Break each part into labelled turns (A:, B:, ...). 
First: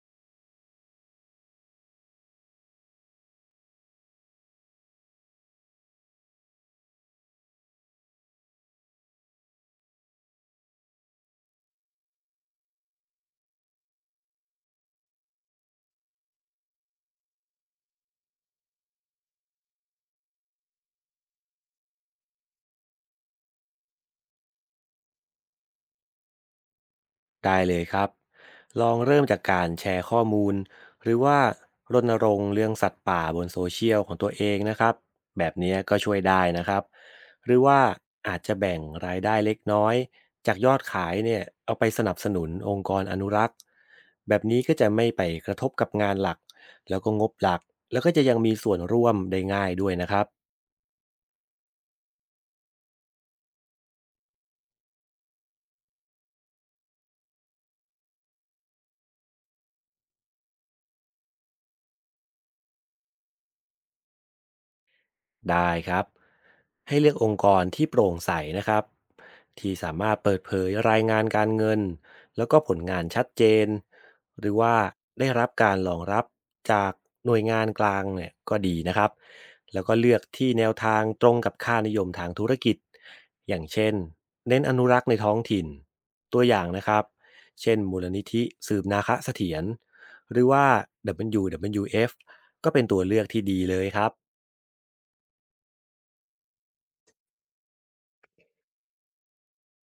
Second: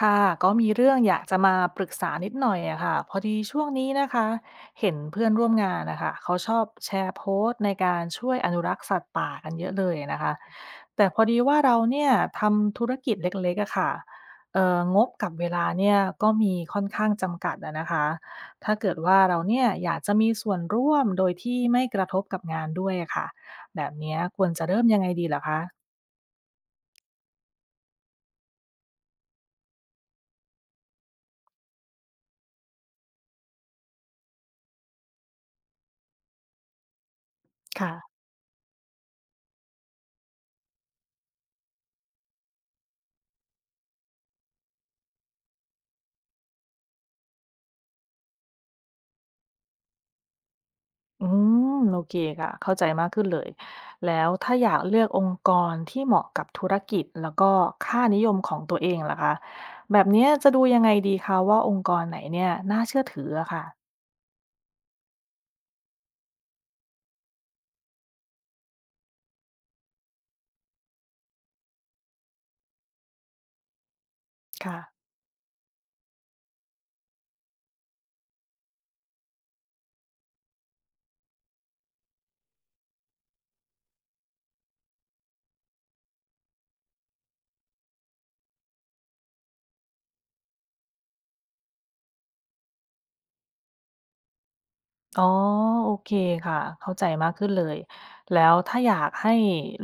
A: ค่ะก็มีเรื่องอยากจะมาปรึกษานิดหน่อยอะค่ะพอดีช่วงนี้นะคะเห็นเพื่อนร่วมงานนะคะเขาชอบแชร์โพสต์ในการช่วยอนุรักษ์สัตว์ป่ากันเยอะเลยนะคะแต่พอดีว่าเราเนี่ยทำธุรกิจเล็กๆอะค่ะงบกับเวลาเนี่ยก็มีค่อนข้างจำกัดอะนะคะถ้าเกิดว่าเราเนี่ยอยากจะมีส่วนร่วมโดยที่ไม่กระทบกับงานด้วยอะค่ะแบบเนี้ยควรจะเริ่มยังไงดีเหรอคะ
B: ได้เลยครับลองเริ่มจากการแชร์ข้อมูลหรือว่ารณรงค์เรื่องสัตว์ป่าบนโซเชียลของตัวเองนะครับแบบนี้ก็ช่วยได้นะครับหรือว่า
A: ค่ะ
B: อาจจะแบ่งรายได้เล็กน้อยจากยอดขายเนี่ยเอาไปสนับสนุนองค์กรอนุรักษ์แบบนี้ก็จะไม่ไปกระทบกับงานหลักแล้วก็งบหลักแล้วก็จะยังมีส่วนร่วมได้ง่ายด้วยนะครับ
A: อืมโอเคค่ะเข้าใจมากขึ้นเลยแล้วถ้าอยากเลือกองค์กรที่เหมาะกับธุรกิจแล้วก็ค่านิยมของตัวเองล่ะคะแบบเนี้ยจะดูยังไงดีคะว่าองค์กรไหนเนี่ยน่าเชื่อถืออะค่ะ
B: ได้ครับให้เลือกองค์กรที่โปร่งใสนะครับที่สามารถเปิดเผยรายงานการเงินแล้วก็ผลงานชัดเจนหรือว่า
A: ค่ะ
B: ได้รับการรองรับจากหน่วยงานกลางเนี่ยก็ดีนะครับแล้วก็เลือกที่แนวทางตรงกับค่านิยมทางธุรกิจอย่างเช่นเน้นอนุรักษ์ในท้องถิ่นตัวอย่างนะครับเช่นมูลนิธิสืบนาคะเสถียรหรือว่า WWF ก็เป็นตัวเลือกที่ดีเลยครับ
A: อ๋อโอเคค่ะเข้าใจมากขึ้นเลยแล้วถ้าอยากให้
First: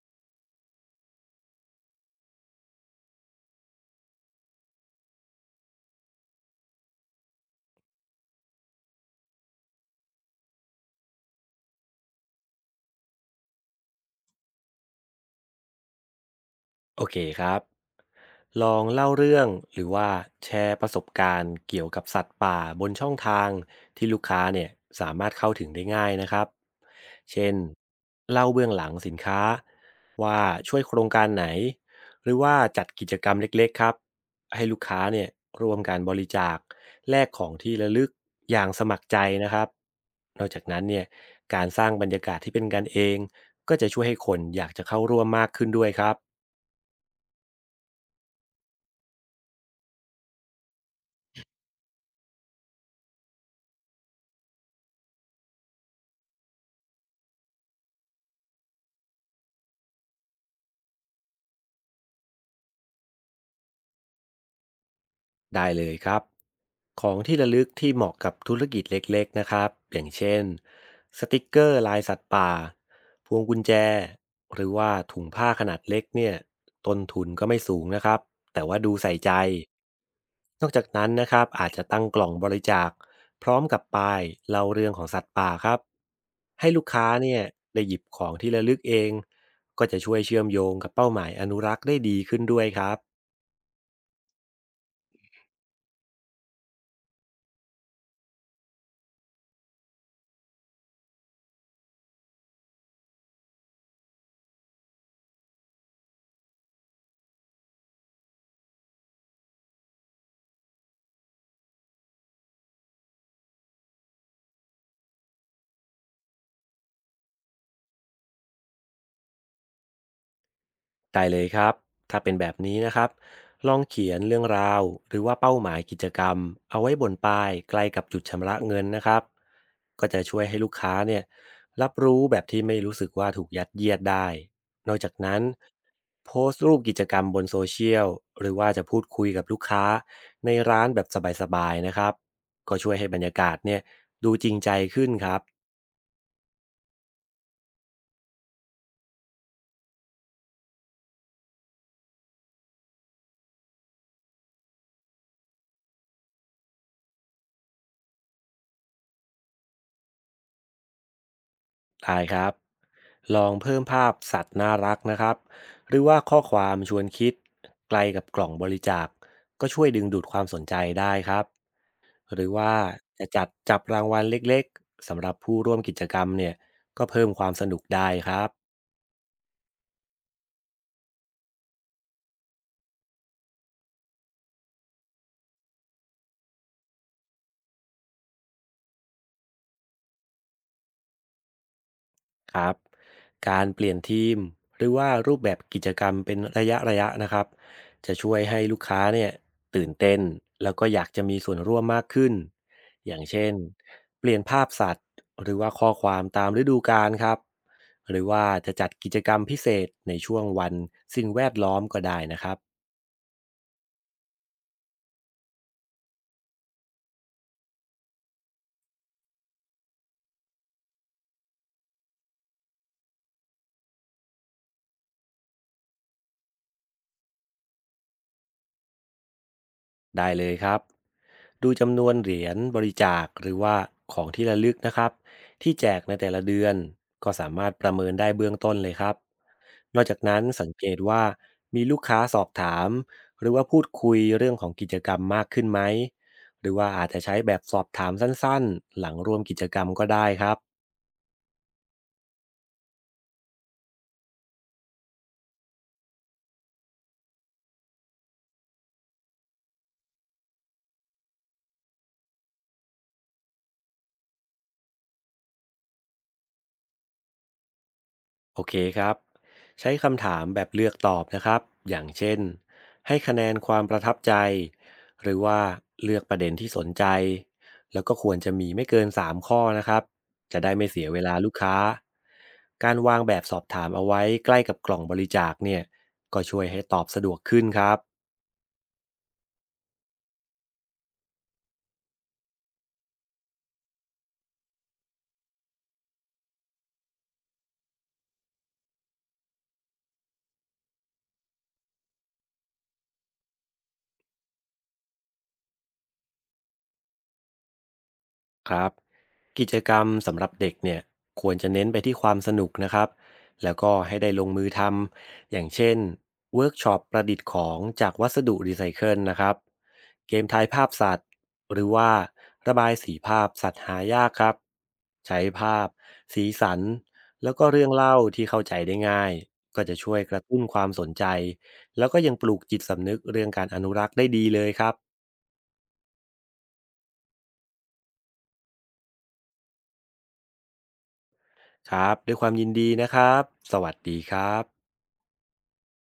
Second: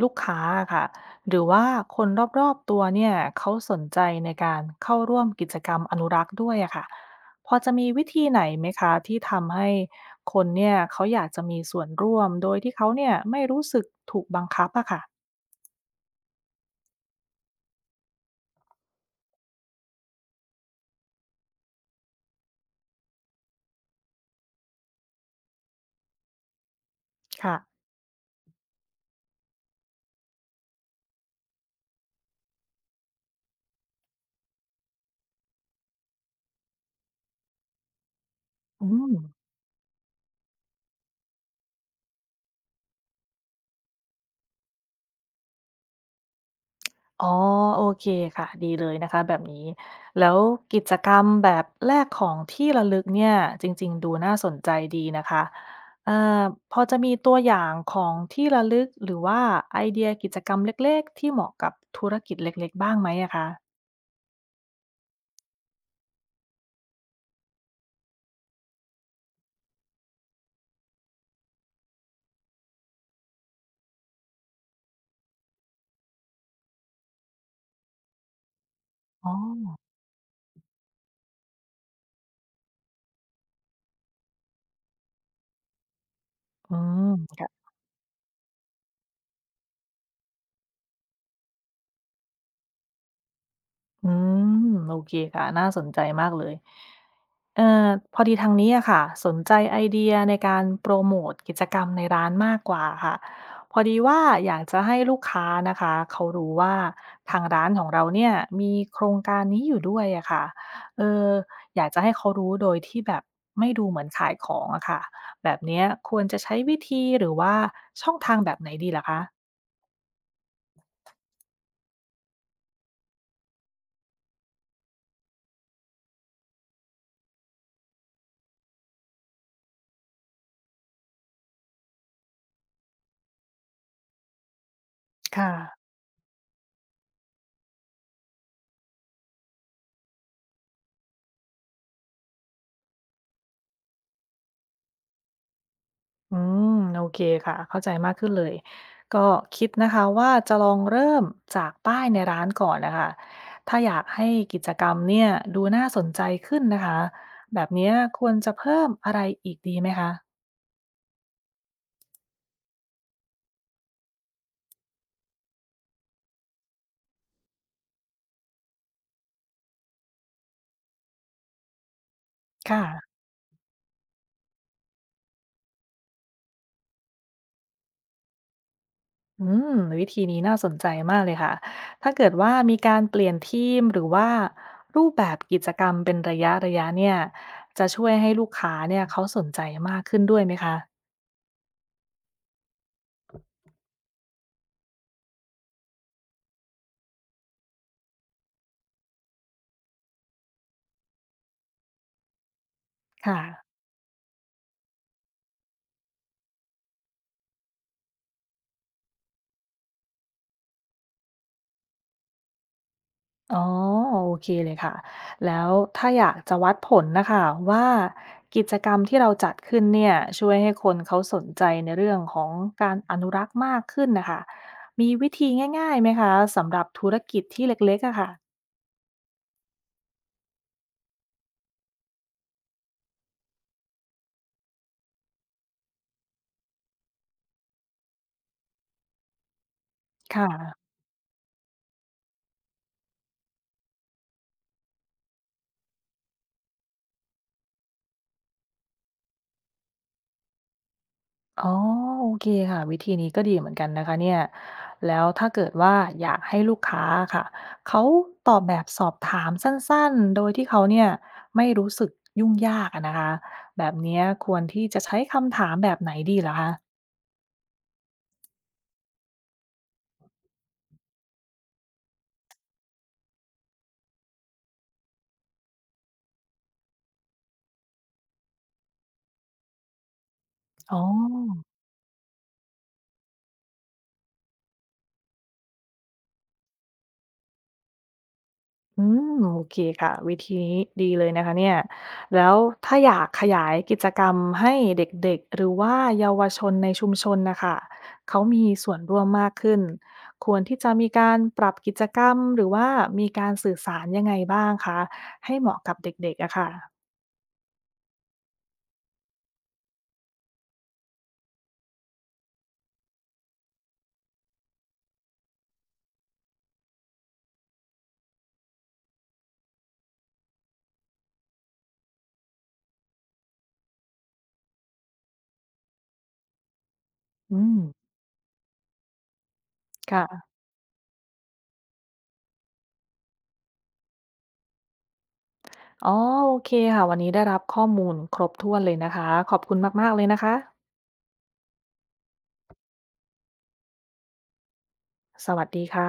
A: ลูกค้าค่ะหรือว่าคนรอบๆตัวเนี่ยเขาสนใจในการเข้าร่วมกิจกรรมอนุรักษ์ด้วยอะค่ะพอจะมีวิธีไหนไหมคะที่ทำให้คนเนี่ยเขาอยากจะมีส่วนร่วมโดยที่เขาเนี่ยไม่รู้สึกถูกบังคับอะค่ะ
B: โอเคครับ ลองเล่าเรื่องหรือว่าแชร์ประสบการณ์เกี่ยวกับสัตว์ป่าบนช่องทางที่ลูกค้าเนี่ยสามารถเข้าถึงได้ง่ายนะครับเช่น
A: ค่ะ
B: เล่าเบื้องหลังสินค้าว่าช่วยโครงการไหนหรือว่าจัดกิจกรรมเล็กๆครับให้ลูกค้าเนี่ยร่วมการบริจาคแลกของที่ระลึกอย่างส
A: อื
B: มัคร
A: ม
B: ใจนะครับนอกจากนั้นเนี่ยการสร้างบรรยากาศที่เป็นกันเองก็จะช่วยให้คนอยากจะเข้าร่วมมากขึ้นด้วยครับ
A: อ๋อโอเคค่ะดีเลยนะคะแบบนี้แล้วกิจกรรมแบบแลกของที่ระลึกเนี่ยจริงๆดูน่าสนใจดีนะคะเอ่อพอจะมีตัวอย่างของที่ระลึกหรือว่าไอเดียกิจกรรมเล็กๆที่เหมาะกับธุรกิจเล็กๆบ้างไหมอะคะ
B: ได้เลยครับของที่ระลึกที่เหมาะกับธุรกิจเล็กๆนะครับอย่างเช่นสติกเกอร์ลายสัตว์ป่าพวงกุญแจหรือว่าถุงผ้าขนาดเล็กเนี่ยต้นทุนก็ไม่สูงนะครับแต่ว่าดูใส่ใจ
A: อ๋อ
B: นอกจากนั้นนะครับอาจจะตั้งกล่องบริจาคพร้อมกับป้ายเล่าเรื่องของสัตว์ป่าครับให้
A: อื
B: ลูกค้า
A: ม
B: เนี่ยได้หยิบของที่ระลึกเองก็จะช่วยเชื่อมโยงกับเป้าหมายอนุรักษ์ได้ดีขึ้นด้วยครับ
A: อืมโอเคค่ะน่าสนใจมากเลยเอ่อพอดีทางนี้อะค่ะสนใจไอเดียในการโปรโมทกิจกรรมในร้านมากกว่าค่ะพอดีว่าอยากจะให้ลูกค้านะคะเขารู้ว่าทางร้านของเราเนี่ยมีโครงการนี้อยู่ด้วยอะค่ะเอออยากจะให้เขารู้โดยที่แบบไม่ดูเหมือนขายของอะค่ะแบบเนี้ยควรจะใช้วิธีหรือว่าช่องทางแบบไหนดีล่ะคะ
B: ได้เลยครับ ถ้าเป็นแบบนี้นะครับ ลองเขียนเรื่องราวหรือว่าเป้าหมายกิจกรรมเอาไว้บนป้ายใกล้กับจุดชำระเงินนะครับ ก็จะช่วยให้ลูกค้าเนี่ยรับรู้แบบที่ไม่รู้สึกว่าถูกยัดเยียดได้นอกจากนั้น
A: ค่ะ
B: โพสต์รูปกิจกรรมบนโซเชียลหรือว่าจะพูดคุยกับลูกค้าในร้านแบบสบายๆนะครับก็ช่วยให้บรรยากาศเนี่ยดูจริงใจขึ้นครับ
A: อืมโอเคค่ะเข้าใจมากขึ้นเลยก็คิดนะคะว่าจะลองเริ่มจากป้ายในร้านก่อนนะคะถ้าอยากให้กิจกรรมเนี่ยดูน่าสนใจขึ้นนะคะแบบเนี้ยควรจะเพิ่มอะไรอีกดีไหมคะ
B: ได้ครับ ลองเพิ่มภาพสัตว์น่ารักนะครับหรือว่าข้อความชวนคิดไกลกับกล่องบริจาคก็ช่วยดึงดูดความสนใจได้ครับหรือว่า
A: ค่ะ
B: จะจัดจับรางวัลเล็กๆสำหรับผู้ร่วมกิจกรรมเนี่ยก็เพิ่มความสนุกได้ครับ
A: อืมวิธีนี้น่าสนใจมากเลยค่ะถ้าเกิดว่ามีการเปลี่ยนทีมหรือว่ารูปแบบกิจกรรมเป็นระยะระยะเนี่ยจะช่วยให้ลูกค้าเนี่ยเขาสนใจมากขึ้นด้วยไหมคะ
B: ครับการเปลี่ยนทีมหรือว่ารูปแบบกิจกรรมเป็นระยะระยะนะครับจะช่วยให้ลูกค้าเนี่ยตื่นเต้นแล้วก็อยากจะมีส่วนร่วมมากขึ้นอย่าง
A: ค่ะ
B: เช่นเปลี่ยนภาพสัตว์หรือว่าข้อความตามฤดูกาลครับหรือว่าจะจัดกิจกรรมพิเศษในช่วงวันสิ่งแวดล้อมก็ได้นะครับ
A: อ๋อโอเคเลยค่ะแล้วถ้าอยากจะวัดผลนะคะว่ากิจกรรมที่เราจัดขึ้นเนี่ยช่วยให้คนเขาสนใจในเรื่องของการอนุรักษ์มากขึ้นนะคะมีวิธีง่ายๆไหมคะสำหรับธุรกิจที่เล็กๆอะค่ะ
B: ได้เลยครับดูจำนวนเหรียญบริจาคหรือว่าของที่ระลึกนะครับที่แจกในแต่ละเดือนก็สามารถประเมินได้เบื้องต้นเลยครับนอกจาก
A: ค
B: นั้นสังเก
A: ่ะ
B: ตว่ามีลูกค้าสอบถามหรือว่าพูดคุยเรื่องของกิจกรรมมากขึ้นไหมหรือว่าอาจจะใช้แบบสอบถามสั้นๆหลังร่วมกิจกรรมก็ได้ครับ
A: อ๋อโอเคค่ะวิธีนี้ก็ดีเหมือนกันนะคะเนี่ยแล้วถ้าเกิดว่าอยากให้ลูกค้าค่ะเขาตอบแบบสอบถามสั้นๆโดยที่เขาเนี่ยไม่รู้สึกยุ่งยากอะนะคะแบบเนี้ยควรที่จะใช้คำถามแบบไหนดีเหรอคะ
B: โอเคครับใช้คำถามแบบเลือกตอบนะครับอย่างเช่นให้คะแนนความประทับใจหรือว่าเลือกประเด็นที่สนใจแล้วก็ควรจะมีไม่เกิน3ข้อนะครับจะได้ไม่
A: อ๋
B: เสียเวลาลูก
A: อ
B: ค้าการวางแบบสอบถามเอาไว้ใกล้กับกล่องบริจาคเนี่ยก็ช่วยให้ตอบสะดวกขึ้นครับ
A: อืมโอเคค่ะวิธีนี้ดีเลยนะคะเนี่ยแล้วถ้าอยากขยายกิจกรรมให้เด็กๆหรือว่าเยาวชนในชุมชนนะคะเขามีส่วนร่วมมากขึ้นควรที่จะมีการปรับกิจกรรมหรือว่ามีการสื่อสารยังไงบ้างคะให้เหมาะกับเด็กๆอะค่ะ
B: ครับ กิจกรรมสำหรับเด็กเนี่ยควรจะเน้นไปที่ความสนุกนะครับแล้วก็ให้ได้ลงมือทำอย่างเช่นเวิร์กช็อปประดิษฐ์ของจากวัสดุรีไซเคิลนะครับเกมทายภาพสัตว์หรือว่าระบายสีภาพสัตว์หายากครับใช้ภาพสีสันแล้ว
A: อื
B: ก็
A: ม
B: เรื่องเล่าที่เข้าใจได้ง่ายก็จะช่วยกระ
A: ค่ะ
B: ตุ้นความสนใจแล้วก็ยังปลูกจิตสำนึกเรื่องการอนุรักษ์ได้ดีเลยครับ
A: อ๋อโอเคค่ะวันนี้ได้รับข้อมูลครบถ้วนเลยนะคะขอบคุณมากๆเลยนะคะ
B: ครับด้วยความยินดีนะครับสวัสดีครับ
A: สวัสดีค่ะ